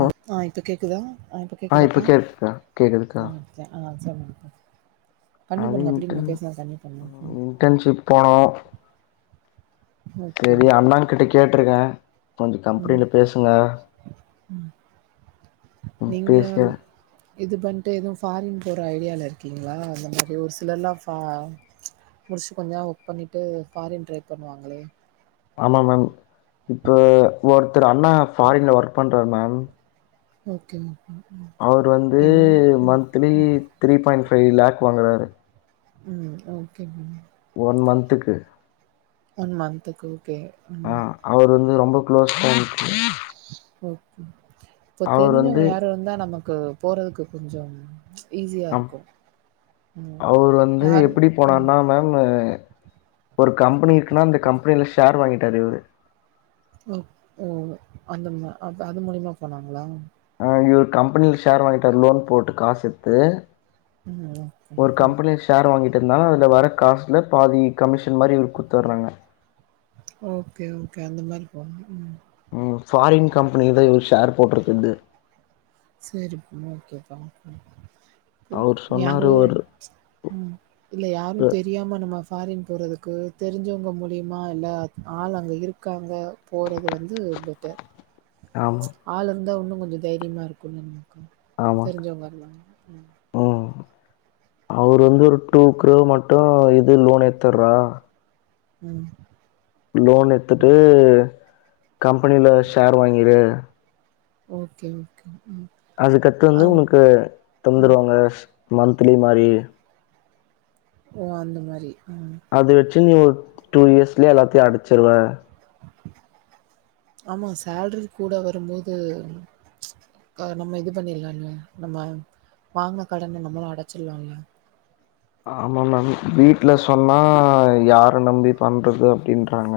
ஆ ஆ இப்ப கேக்குதா ஆ இப் ஆ இப்ப கேக்குதுக்கா கேக்குதுக்கா சேரிணா ஆ சேரிணா ம் பண்ணி அது பாருங்க அப்டி நீங்க இன்டர்ன் பேசினா சண்ணி பண்ணுங்க ம் இன்டர்ன்ஷிப் போனோ ஓகே செரி அண்ணாகிட்ட கேட்டிருக்கன் கொஞ்சோ ம் கம்பெனில பேசுங்க ம் நீங்க பேசிர்ற இது பண்ட்டு எதுவு ஃபாரின போற ஐடியால இருக்கீங்ளா அந்த மாரி ஒரு சிலரல்லா ஃபா முடிச்சு கொஞ்சோ ஒர்க் பண்ணிட்டு ஃபாரின் ட்ரை பண்ணுவாங்ளே ஆமா மேம் இப்போ ஒருத்தர் அண்ணா ஃபாரின்ல ஒர்க் பண்றார் மேம் ஓகே அவரு வந்து ஏன்னா ம் monthly three point five lakh வாங்குறாரு ம் ஓகே மேம் ஒன் மந்த்துக்கு ஒன் மந்த்க்கு ஓகே ஆ அவர் வந்து ரொம்ப க்ளோஸ் ஃப்ரெண்ட் ம், இப்ப அவர் தெரிஞ்சவங்க வந்து யாரு இருந்தா நமக்கு போறதுக்கு கொஞ்சோ ஆ அவரு வந்து யாரும் எப்டி ம் போனாருனா மேம் ஒரு கம்பெனி இருக்குன்னா அந்த கம்பெனியில ஷேர் வாங்கிட்டாரு இவரு ஓ ஓ அந்த மூ அது மூலியமா போனாங்களா ஆ இவரு கம்பெனில ஷேர் வாங்கிட்டாரு லோன் போட்டு காசு சேத்து ம் ஓகே ஒரு கம்பெனிஸ் ஷேர் வாங்கிட்டு இருந்தாலு அதுல வர்ற காசுல பாதி கமிஷன் மாரி இதுக்கு குடுத்தர்றாங்க ஓகே ஓகே அந்தமாரி போனு ம் ம் ஃபாரின் கம்பெனிக்குதான் இவர் ஷேர் போட்டிருக்கறது சேரிப்பா ஓகேப்பா ம் ம் அவரு உ சொன்னாரு யாரு ஒரு ம் இல்ல யாரு ஒரு- தெரியாம நம்ம ஃபாரின் போறதுக்கு தெரிஞ்சவங்க மூலியமா இல்ல ஆள் அங்க இருக்காங்க போறது வந்து பெட்டர் [unintelligible] ஆமா ஆள் இருந்தா இன்னு கொஞ்சோ தைரியமா இருக்கு நமக்கு ஆமா தெரிஞ்சவங்கலா இருந்தாங்கனா ம் ம் அவர் வந்து ஒரு டூ க்ரோர் மட்டு இது லோன் எடுத்தர்றா ம் லோன் எடுத்துட்டு கம்பெனில ஷேர் வாங்கிரு ஓகே ஓகே ம் அதுக்கடுத்து வந்து அவ் உனக்கு தந்துருவாங்க மன்த்லி மாரி ஓ அந்த மாரி ம் அது வெச்சு நீ ஒரு டூ இயர்ஸ்லயே எல்லாத்தையு அடச்சிருவ ஆமா சேலரி கூட வரும்போது அ நம்ம இது பண்ணிர்லா இல்ல நம்ம வாங்கின கடன நம்மளு அடச்சிடலால்ல ஆமா மேம் வீட்ல சொன்னா யார நம்பி பண்றது அப்டின்றாங்க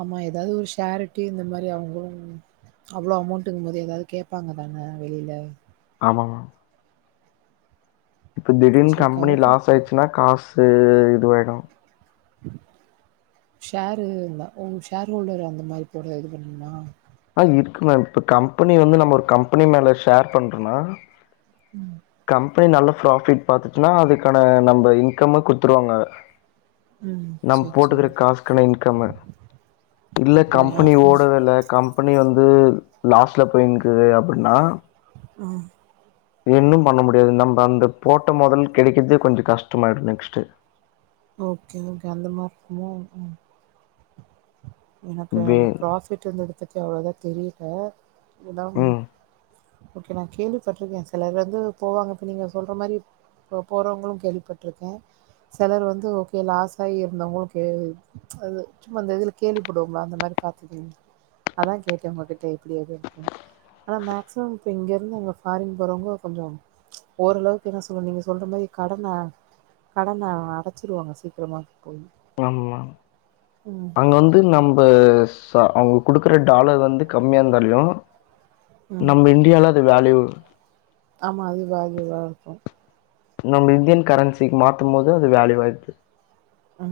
ஆமா எதாவது ஒரு ஷாரிட்டி இந்த மாரி அவுங்கோ அவ்ளோ அமௌண்ட்டுங்கும்போது எதாவது கேப்பாங்கதான வெளில ஆமா மேம் இப்டி திடீனு சரி கம்பெனி கவலப்பட லாஸ் ஆயிடுச்சுன்னா காசு இதுவாயிடு ஷேர்ரிருந்தா ஓ ஷேர் ஹோல்டர் அந்த மாரி போறது இது பண்ணீங்ளா ஆ இருக்கு மேம் இப்போ கம்பெனி வந்து நம்ம ஒரு கம்பெனி மேல ஷேர் பண்றனா ம் கம்பெனி நல்ல ப்ராஃபிட் பாத்துச்சுனா அதுக்கான நம்ப இன்கம்ம குடுத்துருவாங்க ம். நம் சரி, சரி. போட்டுக்குற காசுக்கான இன்கம்மு இல்ல அப்படியா? கம்பெனி ம், ஓடவே இல்ல கம் பண்ணி வந்து லாஸ்ல போயினிக்குது அப்பிடினா ஆ இன்னு பண்ண முடியாது நம்ப அந்த போட்ட மொதல் கெடைக்குறதே கொஞ்சோ கஷ்டமாயிரு நெக்ஸ்ட்டு ஓகே ஓகே அந்த மாரிருக்குமோ ஆ எனக்கு வே அந்த ப்ராஃசிட் இருந்தடுத்துக்கு அவ்ளோதா தெரியிது இதாம் ம் ஓகே நா கேள்விப்பட்ருக்கே செலர் வந்து போவாங்க இப்ப நீங்க சொல்ற மாரி போ போறவங்களு கேள்விப்பட்ருக்கே செலர் வந்து ஓகே லாஸாகி இருந்தா ஓகே அது சும்மா அந்த இதுல கேள்விப்படுவோம்ல அந்த மாரி பாத்துருக்கீங்ளா அதா கேட்டே உங்ககிட்ட எப்டி அதுன்டு அதா மேக்சிமம் இப்ப இங்கருந்து அங்க ஃபாரின் போறவங்க கொஞ்சோ ஓரளவுக்கு என்ன சொல்லு நீங்க சொல்ற மாரி கடன கடன அடச்சிடுவாங்க சீக்ரமா போய் ஆமா மேம் ம் அங்க வந்து நம்ப ச அவுங் குடுக்கற டாலர் வந்து கம்மியா இந்தாலியு ம் நம்ம இண்டியால அது வேல்யூ ஆமா அது அதுவா இருக்கு நம்ம இந்தியன் கரன்சிக் மாத்தும் போது அது வேல்யுவாய்டுது ஆ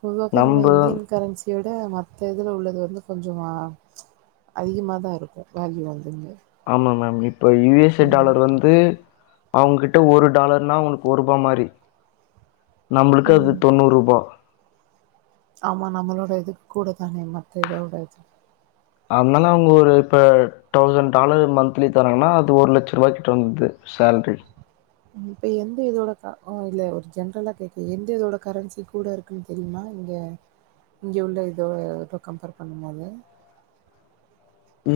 பொதுவாவே நம்ம நம்ப இந்தியன் கரன்சி யோட மத்த இதுல உள்ளது வந்து கொஞ்சோ ஆ அதிகமாகதா இருக்கு வேல்யூ வந்துங்க ஆமா மேம் இப்ப யு எஸ் ஏ ம் டாலர் வந்து அவுங்க கிட்ட ஒரு டாலர்னா ஒன் ஒர் ரூபா மாரி நம்மளுக்கு அது ம் தொண்ணூரூபா ஆமா நம்மளோட இதுக்கு கூட மத்த இதோட இது அதுனால அவுங்க ஒரு இப்ப டௌசண் டாலர் மந்த்லி தராங்கனா அது ஒரு லட்ச ரூவாய்க்கிட்ட வந்தது சேல்ரி இப்ப எந்த இதோட க அ இல்ல ஒரு ஜென்ரலா கேக்கே எந்த இதோட கரன்சி கூட இருக் குன் தெரியுமா இங்க இங்க உள்ள இதோட இப்ப கம்பேர் பண்ணும்போது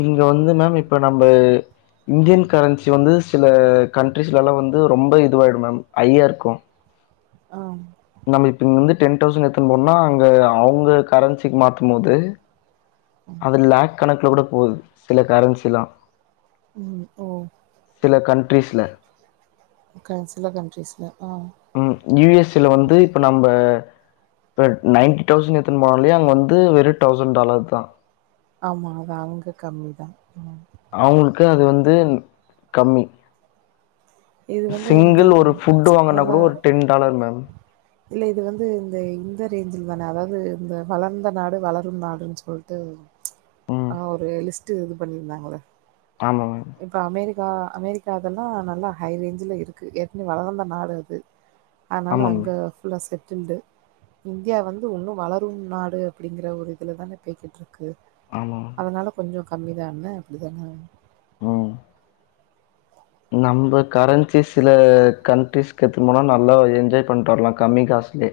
இங்க வந்து மேம் இப்ப நம்ப இந்தியன் கரன்சி வந்து சில கண்ட்ரிஸ்லலா வந்து ரொம்ப இதுவாயிடு மேம் ஐயாருக்கு ஆ நம்ம இப்ப இங்கந்து டென் டௌசண் எடுத்துனு போனோனா அங்க அவுங்க கரன்சிக்கு மாத்தும் போது அது லேக் கணக்குல கூட போது சில கரன்சிலா ம் ஓ சில கண்ட்ரீஸ்ல ஒகே சில கன்ட்ரீஸ்ல ஆ ம் யு எஸ் ஏ ல வந்து இப்ப நம்ப ப நைன்டி டௌசண்ட் எடுத்துனு போனாலே அங்க வந்து வெறு டௌசண் டாலர் தா ஆமா அது அங்க கம்மிதா ம் அவுங்களுக்கு அது வந்துன் கம்மி இது வந்து அந்த சிங்கிள் ஒரு ஃபுட் வாங்குனா நல்லா கூட ஒரு மேம். இல்ல இது வந்து இந்த இந்த ரேஞ்சில் தான அதாவது இந்த வளர்ந்த நாடு வளரும் நாடுன் சொல்ட்டு ம். ஆ ஒரு லிஸ்ட்டு இது பண்ணிருந்தாங்கலே ஆமா மேம் இப்போ அமெரிக்கா அமெரிக்கா இதெல்லா நல்லா ஹை ரேஞ்சுல இருக்கு ஏற்கனவே வளர்ந்த நாடு அது அதுனால ஆமா மேம். அங்க ஃபுல்லா செட்டுல்டு இந்தியா வந்து உன்னு வளரும் நாடு அப்டிங்கிற ஒரு இதுல தான போய்க்கிட்டு இருக்கு ஆமா அதனால கொஞ்சோ கம்மி தான அப்டிதான ம் நம்ம கரன்சிஸ்ல கன்ட்ரிஸ்க்கு எத்துனு போனாலு நல்லா என்ஜாய் பண்ட்டு வரலா கம்மி காசுலே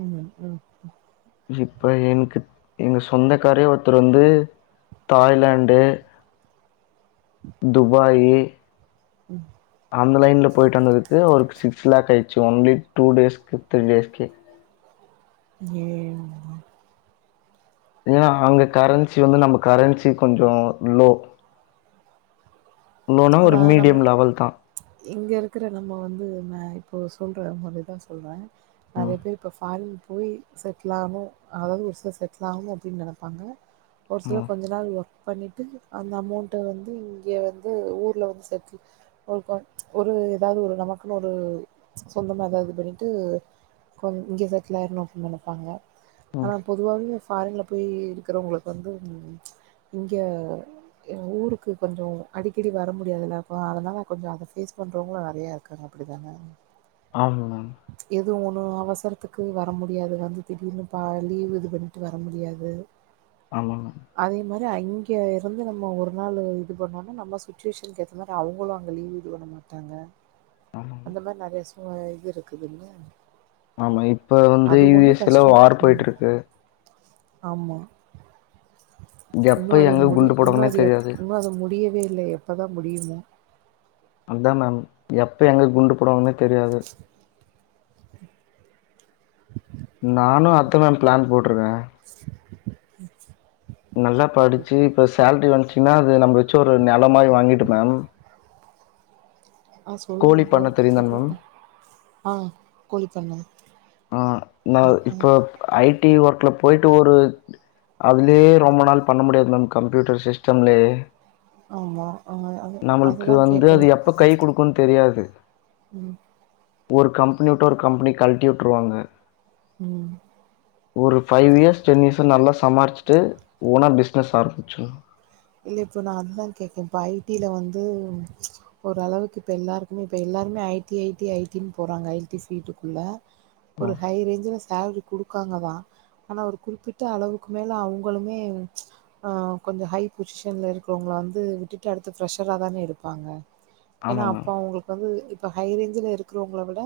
ம் அ இப்ப எனக்கு எங்க சொந்த காரே ஒருத்தர் வந்து தாய்லாண்டு துபாயி ம் அந்த லைன்ல போயிட்டு வந்ததுக்கு ஒரு சிக்ஸ் லேக் ஆயிடுச்சு ஒன்லி டூ டேஸுக்கு த்ரீ டேஸுக்கே ஏன் ஏன்னா அங்க கரன்சி வந்து நம்ம கரன்சி கொஞ்சோ லோ லோ னா ஒரு ஆனா நம்ம மீடியம் லெவல் தா இங்க இருக்கற நம்ம வந்து நா இப்போ சொல்ற முறை தா சொல்ற நறைய ம் பேர் இப்போ ஃபாரின் போய் செட்டில் ஆகணு அதாவது ஒரு சிலர் செட்டில் ஆகணு அப்டின்னு நெனப்பாங்க ஒரு சிலர் ம் கொஞ்ச நாள் ஒர்க் பண்ணிட்டு அந்த அமௌண்ட்ட வந்து இங்க வந்து ஊர்ல வந்து செட்டில் ஒருக்கா ஒரு ஏதாவது ஒரு நமக்குன்னு ஒரு சொந்தமா எதாவது பண்ணிட்டு கோ இங்க செட்டில் ஆயிரணு அப்டின் நெனப்பாங்க ம் ஆனா பொதுவாவே ஃபாரின்ல போயி இருக்கிறவங்களுக்கு வந்து இங்க எ ஊருக்கு கொஞ்சோ அடி அடிக்கடி வர முடியாதுல்லப்பா அதனால கொஞ்சோ அத ஃபேஸ் பண்றவங்களு நறைய இருக்காங்க அப்டி தான ஆமா எது ஒன்னு அவசரத்துக்கு வர முடியாது வந்து திடீர்னு இப்ப லீவ் இது பண்ணிட்டு வர முடியாது ஆமாங்க அதே மாறி அங்க இருந்து நம்ம ஒரு நாளு இது பண்ணோனா நம்ம சுட்சுவேஷனுக்கு ஏத்த மாரி அவுங்களு அங்க லீவ் இது பண்ண மாட்டாங்க ஆமா மேம் இந்த மாறி நறைய சூழ்நிலை இது இருக்குதுல்ல ஆமா இப்ப வந்து அது யு ஒண்ணு எஸ் ல கஷ்டோ வார் ம் போய்ட்டு இருக்கு ஆமா இன்னு எப்ப அது எங்க முடி குண்டு இன்னு போடுவாங்கன்னே அது எப் தெரியாது இன்னு அது முடியவே இல்ல எப்பதா முடியுமோ? அதா மேம் எப்ப எங்க குண்டு போடுவாங்கன்னே தெரியாது ப்ச் ஹ்ம் [inaudible] நானு அதா மேம் பிளான் போட்ருக்க. [inaudible] நல்லா படிச்சு இப்ப சேல்ரி வந்துச்சுன்னா அது நம்ம வச்சு ஒரு நெலோ மாரி வாங்கிட்டு மேம் ஆ சொல்லுங்க கோழி ப்ரோ பண்ண தெரியுந்தான மேம் கேக்குதுங்க ஆ கூலி தாங்க ஆ நா இப்ப ஐ டி ஒர்க்ல போய்ட்டு ஒரு அதுலயே ரொம்ப நாள் பண்ண முடியாது மேம் கம்ப்யூட்டர் சிஸ்டம்லே ஆமா ஆ அது நம்மளுக்கு அதுதா வந்து கேட்டே அது எப்ப கை குடுக்குன்னு தெரியாது ம் ஒரு கம்பெனி வுட்டு ஒரு கம்பெனி கல்ட்டி வுட்ருவாங்க ம் ஒரு ஃபைவ் இயர்ஸ் டென் இயர்ஸ் நல்லா சம்பாரிச்சிட்டு ஓனா பிஸ்னஸ் ஆரம்பிச்சிர்லா இல்ல இப்போ நா அதுதா கேக்கே இப்ப ஐடில வந்து ஓரளவுக்கு இப்ப எல்லாருக்குமே இப்ப எல்லாருமே ஐடி ஐடி ஐடின்னு போறாங்க ஐ டி ஃபீல்டுக்குள்ள ஒரு ம் ஹை ரேஞ்சுல சால்ரி குடுக்காங்க தா ஆனா ஒரு குறிப்பிட்ட அளவுக்கு மேல அவங்களுமே ஆ கொஞ்ச ஹை பொசிஷன்ல இருக்கிறவங்கள வந்து விட்டுட்டு அடுத்து ஃப்ரஷரா தான எடுப்பாங்க ஏன்னா ஆமா அப்ப மேம் அவங்களுக் இப்ப வந்து இப்ப ஹை ரேஞ்ச்ல இருக்குறவங்கள விட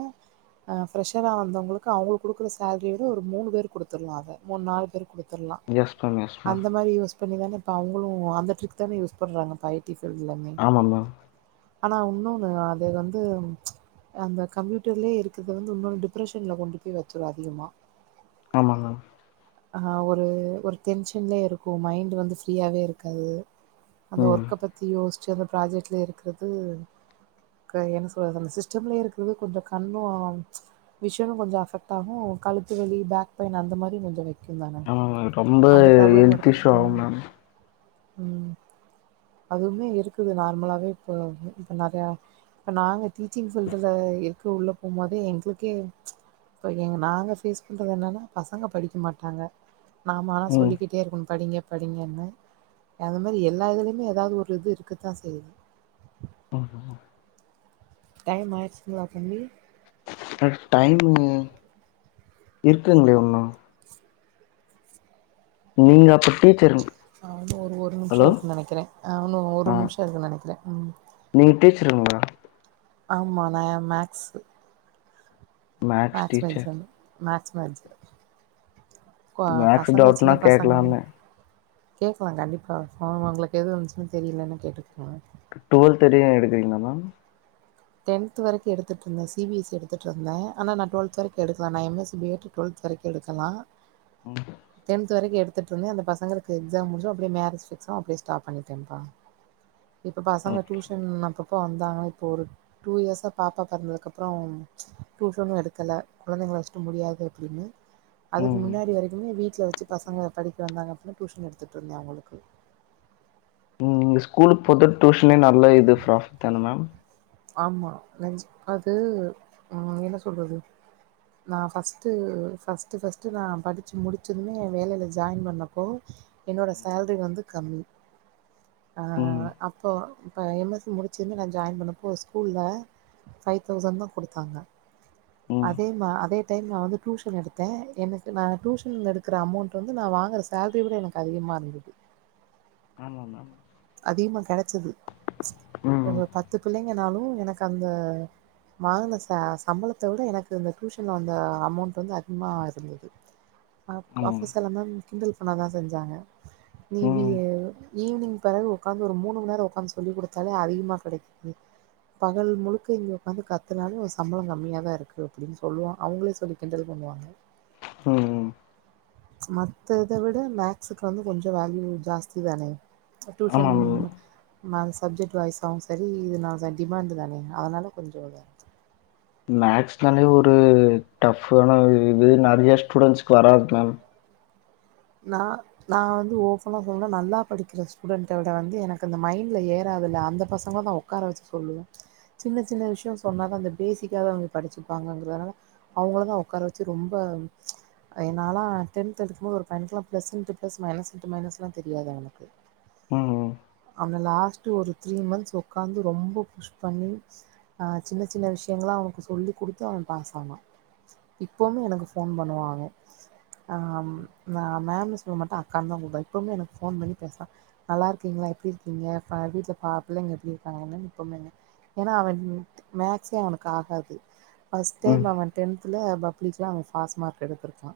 அ ஃப்ரெஷரா வந்தவங்களுக்கு அவளுக் குடுக்குற சேல்ரிய விட ஒரு மூணு பேர்க்கு குடுத்துர்லா அத மூணு நாலு பேருக் குடுத் தர்லா எஸ் மேம் எஸ் மேம் அந்த மாரி யோ பண்ணிதான இப்ப அவங்களு அந்த ட்ரிக் தானே யூஸ் பண்றாங்க இப்ப ஐ டி ஃபீல்டு எல்லாமே ஆமா மேம் ஆனா இன்னொன்னு அது வந்து அந்த கம்ப்யூட்டர்லயே இருக்றது வந்து இன்னோனு டிப்ரஷன்ல கொண்டு போய் வெச்சுரு அதிகமா ஆமாங்க ஆ ஒரு ஒரு டென்ஷன்லே இருக்கு மைண்ட் வந்து ஃப்ரீயாவே இருக்காது அந்த ம் ஒர்க்க பத்தி யோசிச்சு அந்த ப்ராஜெக்ட்லயே இருக்கிறது என்ன சொல்றது அந்த சிஸ்டம்லயே இருக்கிறது கொஞ்ச கண்ணு விஷனு கொஞ்ச அஃபெக்ட் ஆகு கழுத்து வலி பேக் பெயின் அந்த மாரியு கொஞ்ச வரு க்குந் தான ஆமா மேம் ரொம்ப அந்த ப்ராப்ளமு ஹெல்த் இருக்கு இஷ்யூ ம் ஆகும் மேம் ம் அதுவுமே இருக்குது நார்மலாவே இப்ப இப்ப நெறையா இப்ப நாங்க டீச்சிங் ஃபீல்டுல இருக்கு உள்ள போம்போதே எங்ளுக்கே இப்ப எங்க நாங்க ஃபேஸ் பண்றது என்னன்னா பசங்க படிக்க மாட்டாங்க நாமலா ம் சொல்லிக்கிட்டே இருக்கணு படிங்க படிங்கன்னு அந்த மாதிரி எல்லா இதுலயுமே ஏதாவது ஒரு இது இருக்கதா செய்யுது ஆ அ டைம் ஆயிருச்சுங்களா தம்பி ட டைமு இருக்குங்ளே இன்னோ நீங்க அப்ப டீச்சருங் ஆமா ஒரு ஒரு நிமிஷ இருக்குன் நெனைக்கிறே அ இன்னு ஒரு ஆ நிமிஷ இருக்குன் நெனைக்கிறே ம் நீங்க டீச்சருங்களா ஆமா நா மேக்ஸு மேக்ஸ் மேஜனு மேக்ஸ் மேஜர் கொ மேக்ஸ் பசங்க டவுட்னா சின்ன பசங்கதா கேக்கலான்னு கேக்கலா கண்டிப்பா ஆமா உங்களுக்கு எது வந்துச்சுனு தெரிலனு கேட்டுக்லா டுவெல்த் வரியு எடுக்கிறிங்ளா மேம் டென்த் வரைக்கு எடுத்துட்டுருந்தே சி பி எஸ் சி எடுத்துட்ருந்தே ஆனா நா டுவெல்த் வரைக்கு எடுக்கலா நா எம் எஸ் சி பி எட் டுவெல்த் வரைக்கு எடுக்கலா ம் டென்த் து வரைக்கு எடுத்துட்டுருந்தே அந்த பசங்களுக்கு எக்ஸாம் முடிஞ்சு அப்டியே மேரேஜ் பிக்ஸ் ஆகவு அப்டியே ஸ்டாப் பண்ணிட்டேம்ப்பா இப்ப பசங்க ஓகே டியூஷன் அப்பப்ப வந்தாங்கனா இப்ப ஒரு டூ இயர்ஸா பாப்பா பிறந்ததுக்கப்றோ டியூசனு எடுக்கல குழந்தைங்கள வெச்ட்டு முடியாது அப்டின்னு அதுக்கு ம் முன்னாடி வரைக்குமே வீட்ல வெச்சு பசங்கள படிக்க வந்தாங்க அப்புனா டியூஷன் எடுத்துட்டுருந்தே அவங்களுக்கு ம் நீங்க ஸ்கூலுக்கு போறதுட டியூஷனே நல்ல இது ப்ராஃபிட் தான மேம் ஆமா லன்ச் அது ம் என்ன சொல்றது நா ஃபஸ்ட்டு ஃபஸ்ட்டு ஃபஸ்ட்டு நா படிச்சு முடிச்சதுமே வேலையில ஜாயின் பண்ணப்போ என்னோட சேல்ரி வந்து கம்மி ஆ ம் அப்போ இப்ப எம் எஸ் சி முடிச்சதுமே நா ஜாயின் பண்ணப் போ ஸ்கூல்ல ஃபைவ்தௌசண்ட்தா குடுத்தாங்க ம் அதே மா அதே டைம் நா வந்து டியூஷன் எடுத்தே எனக்கு நா டியூஷன் எடுக்குற அமௌண்ட் வந்து நா வாங்குற சேல்ரிய விட எனக்கு அதிகமா இருந்தது ஆமா மேம் அதிகமா கெடைச்சது ம் ஒரு பத்து பிள்ளைங்கனாலு எனக்கு அந்த வாங்கின ச சம்பளத்த விட எனக்கு இந்த டியூஷன்ல் வந்த அமௌண்ட் வந்து அதிகமா இருந்துது அப் ஆமா மேம். ஆஃபீஸ்ல எல்லாம கிண்டல் பண்ண தா செஞ்சாங்க நீ வி ம் ஈவினிங் பிறகு உட்காந்து ஒரு மூணு மணி நேர உக்காந்து சொல்லி கொடுத்தாலே அதிகமா கெடைக்கு து பகல் முழுக்க இங்க உக்காந்து கத்துனாலு சம்பளம் கம்மியா தா இருக்கு அப்டின்னு சொல்லுவா அவங்களே சொல்லி கிண்டல் பண்ணுவாங்க ம் ம் மத்த இத விட மேக்ஸுக்கு வந்து கொஞ்ச வேல்யூ ஜாஸ்தி தானே அ ஆமா டியூஷன் மேம் ம சப்ஜெக்ட் வைஸ் ஆவு சரி டி இதனால தா டிமாண்ட் தானே அதனால கொஞ்ச மேக்ஸ்னாலே ஒரு டஃப்பானா இது நெறைய ஸ்டூடெண்ட்ஸ்க்கு வராது மேம் நா நா வந்து ஓப்பனா சொல்றே நல்லா படிக்கிற ஸ்டூடெண்ட்ட விட வந்து எனக்கு அந்த மைண்டில ஏறாதில்ல அந்த பசங்கள தா ஓக் உட்கார வச்சு சொல்லுவே சின்ன சின்ன விஷய சொன்னாதா அந்த பேஸிக்கா அவங்க படிச்சுப்பாங்கறதனால அவங்கள தா உட்கார வச்சு ரொம்ப ஆ நாலா டென்த் எடுத்துக்கும்போது ஒரு அவனுக்கு கெல்லா ப்ளஸ்னுட்டு ப்ளஸ் மைனஸ்னுட்டு மைனஸ்லா தெரியாது அவனுக்கு ம் அவன லாஸ்ட்டு ஒரு த்ரீ மந்த்ஸ் உக்காந்து ரொம்ப புஷ் பண்ணி ஆ சின்ன சின்ன விஷயங்கள் அவனுக்கு சொல்லிக்கொடுத்து அவ பாஸ்ஸானா இப்பவு எனக்கு ஃபோன் பண்ணுவா அவ ஆ நா மேம்ன்னு சொல்ல மாட்ட அக்கான்னு தா கூப்டுவா இப்பவுமே எனக்கு ஃபோன் பண்ணி பேசுவா நல்லாருக்கீங்களா எப்டி இருக்கீங்க வீட்ல ஃப பிள்ளைங்க எப்டி இருக்காங்கன்னா இப்போமே ஏன்னா அவன் மேக்ஸ்சே அவனுக்கு ஆகாது ஃபஸ்ட் ம் டைம் அவ டென்த்துல பப்ளிக்ல அவ ஃபஸ்மார்க் எடுத்திருக்கா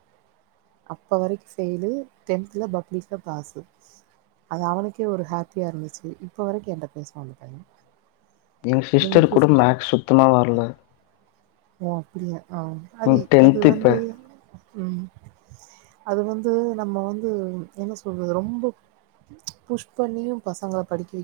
இப்போ வரைக்கு ஃபெயிலு டென்த்துல பப்ளிக்ல பாஸு அது அவனுக்கே ஒரு ஹாப்பியா இருந்துச்சு இப்ப வரைக்கு என்ட்ட பேசுவா அந்த பைய ஏ நீங்க சிஸ்டர் புஷ் கூட மேக்ஸ் சுத்தமா வரல ஓ அப்டியா ஆ அதி ம் அது டென்த் இப்ப வந்து ம் அது வந்து நம்ம வந்து என்ன சொல்றது ரொம்ப புஷ் பண்ணியு பசங்கள படிக்க வைக்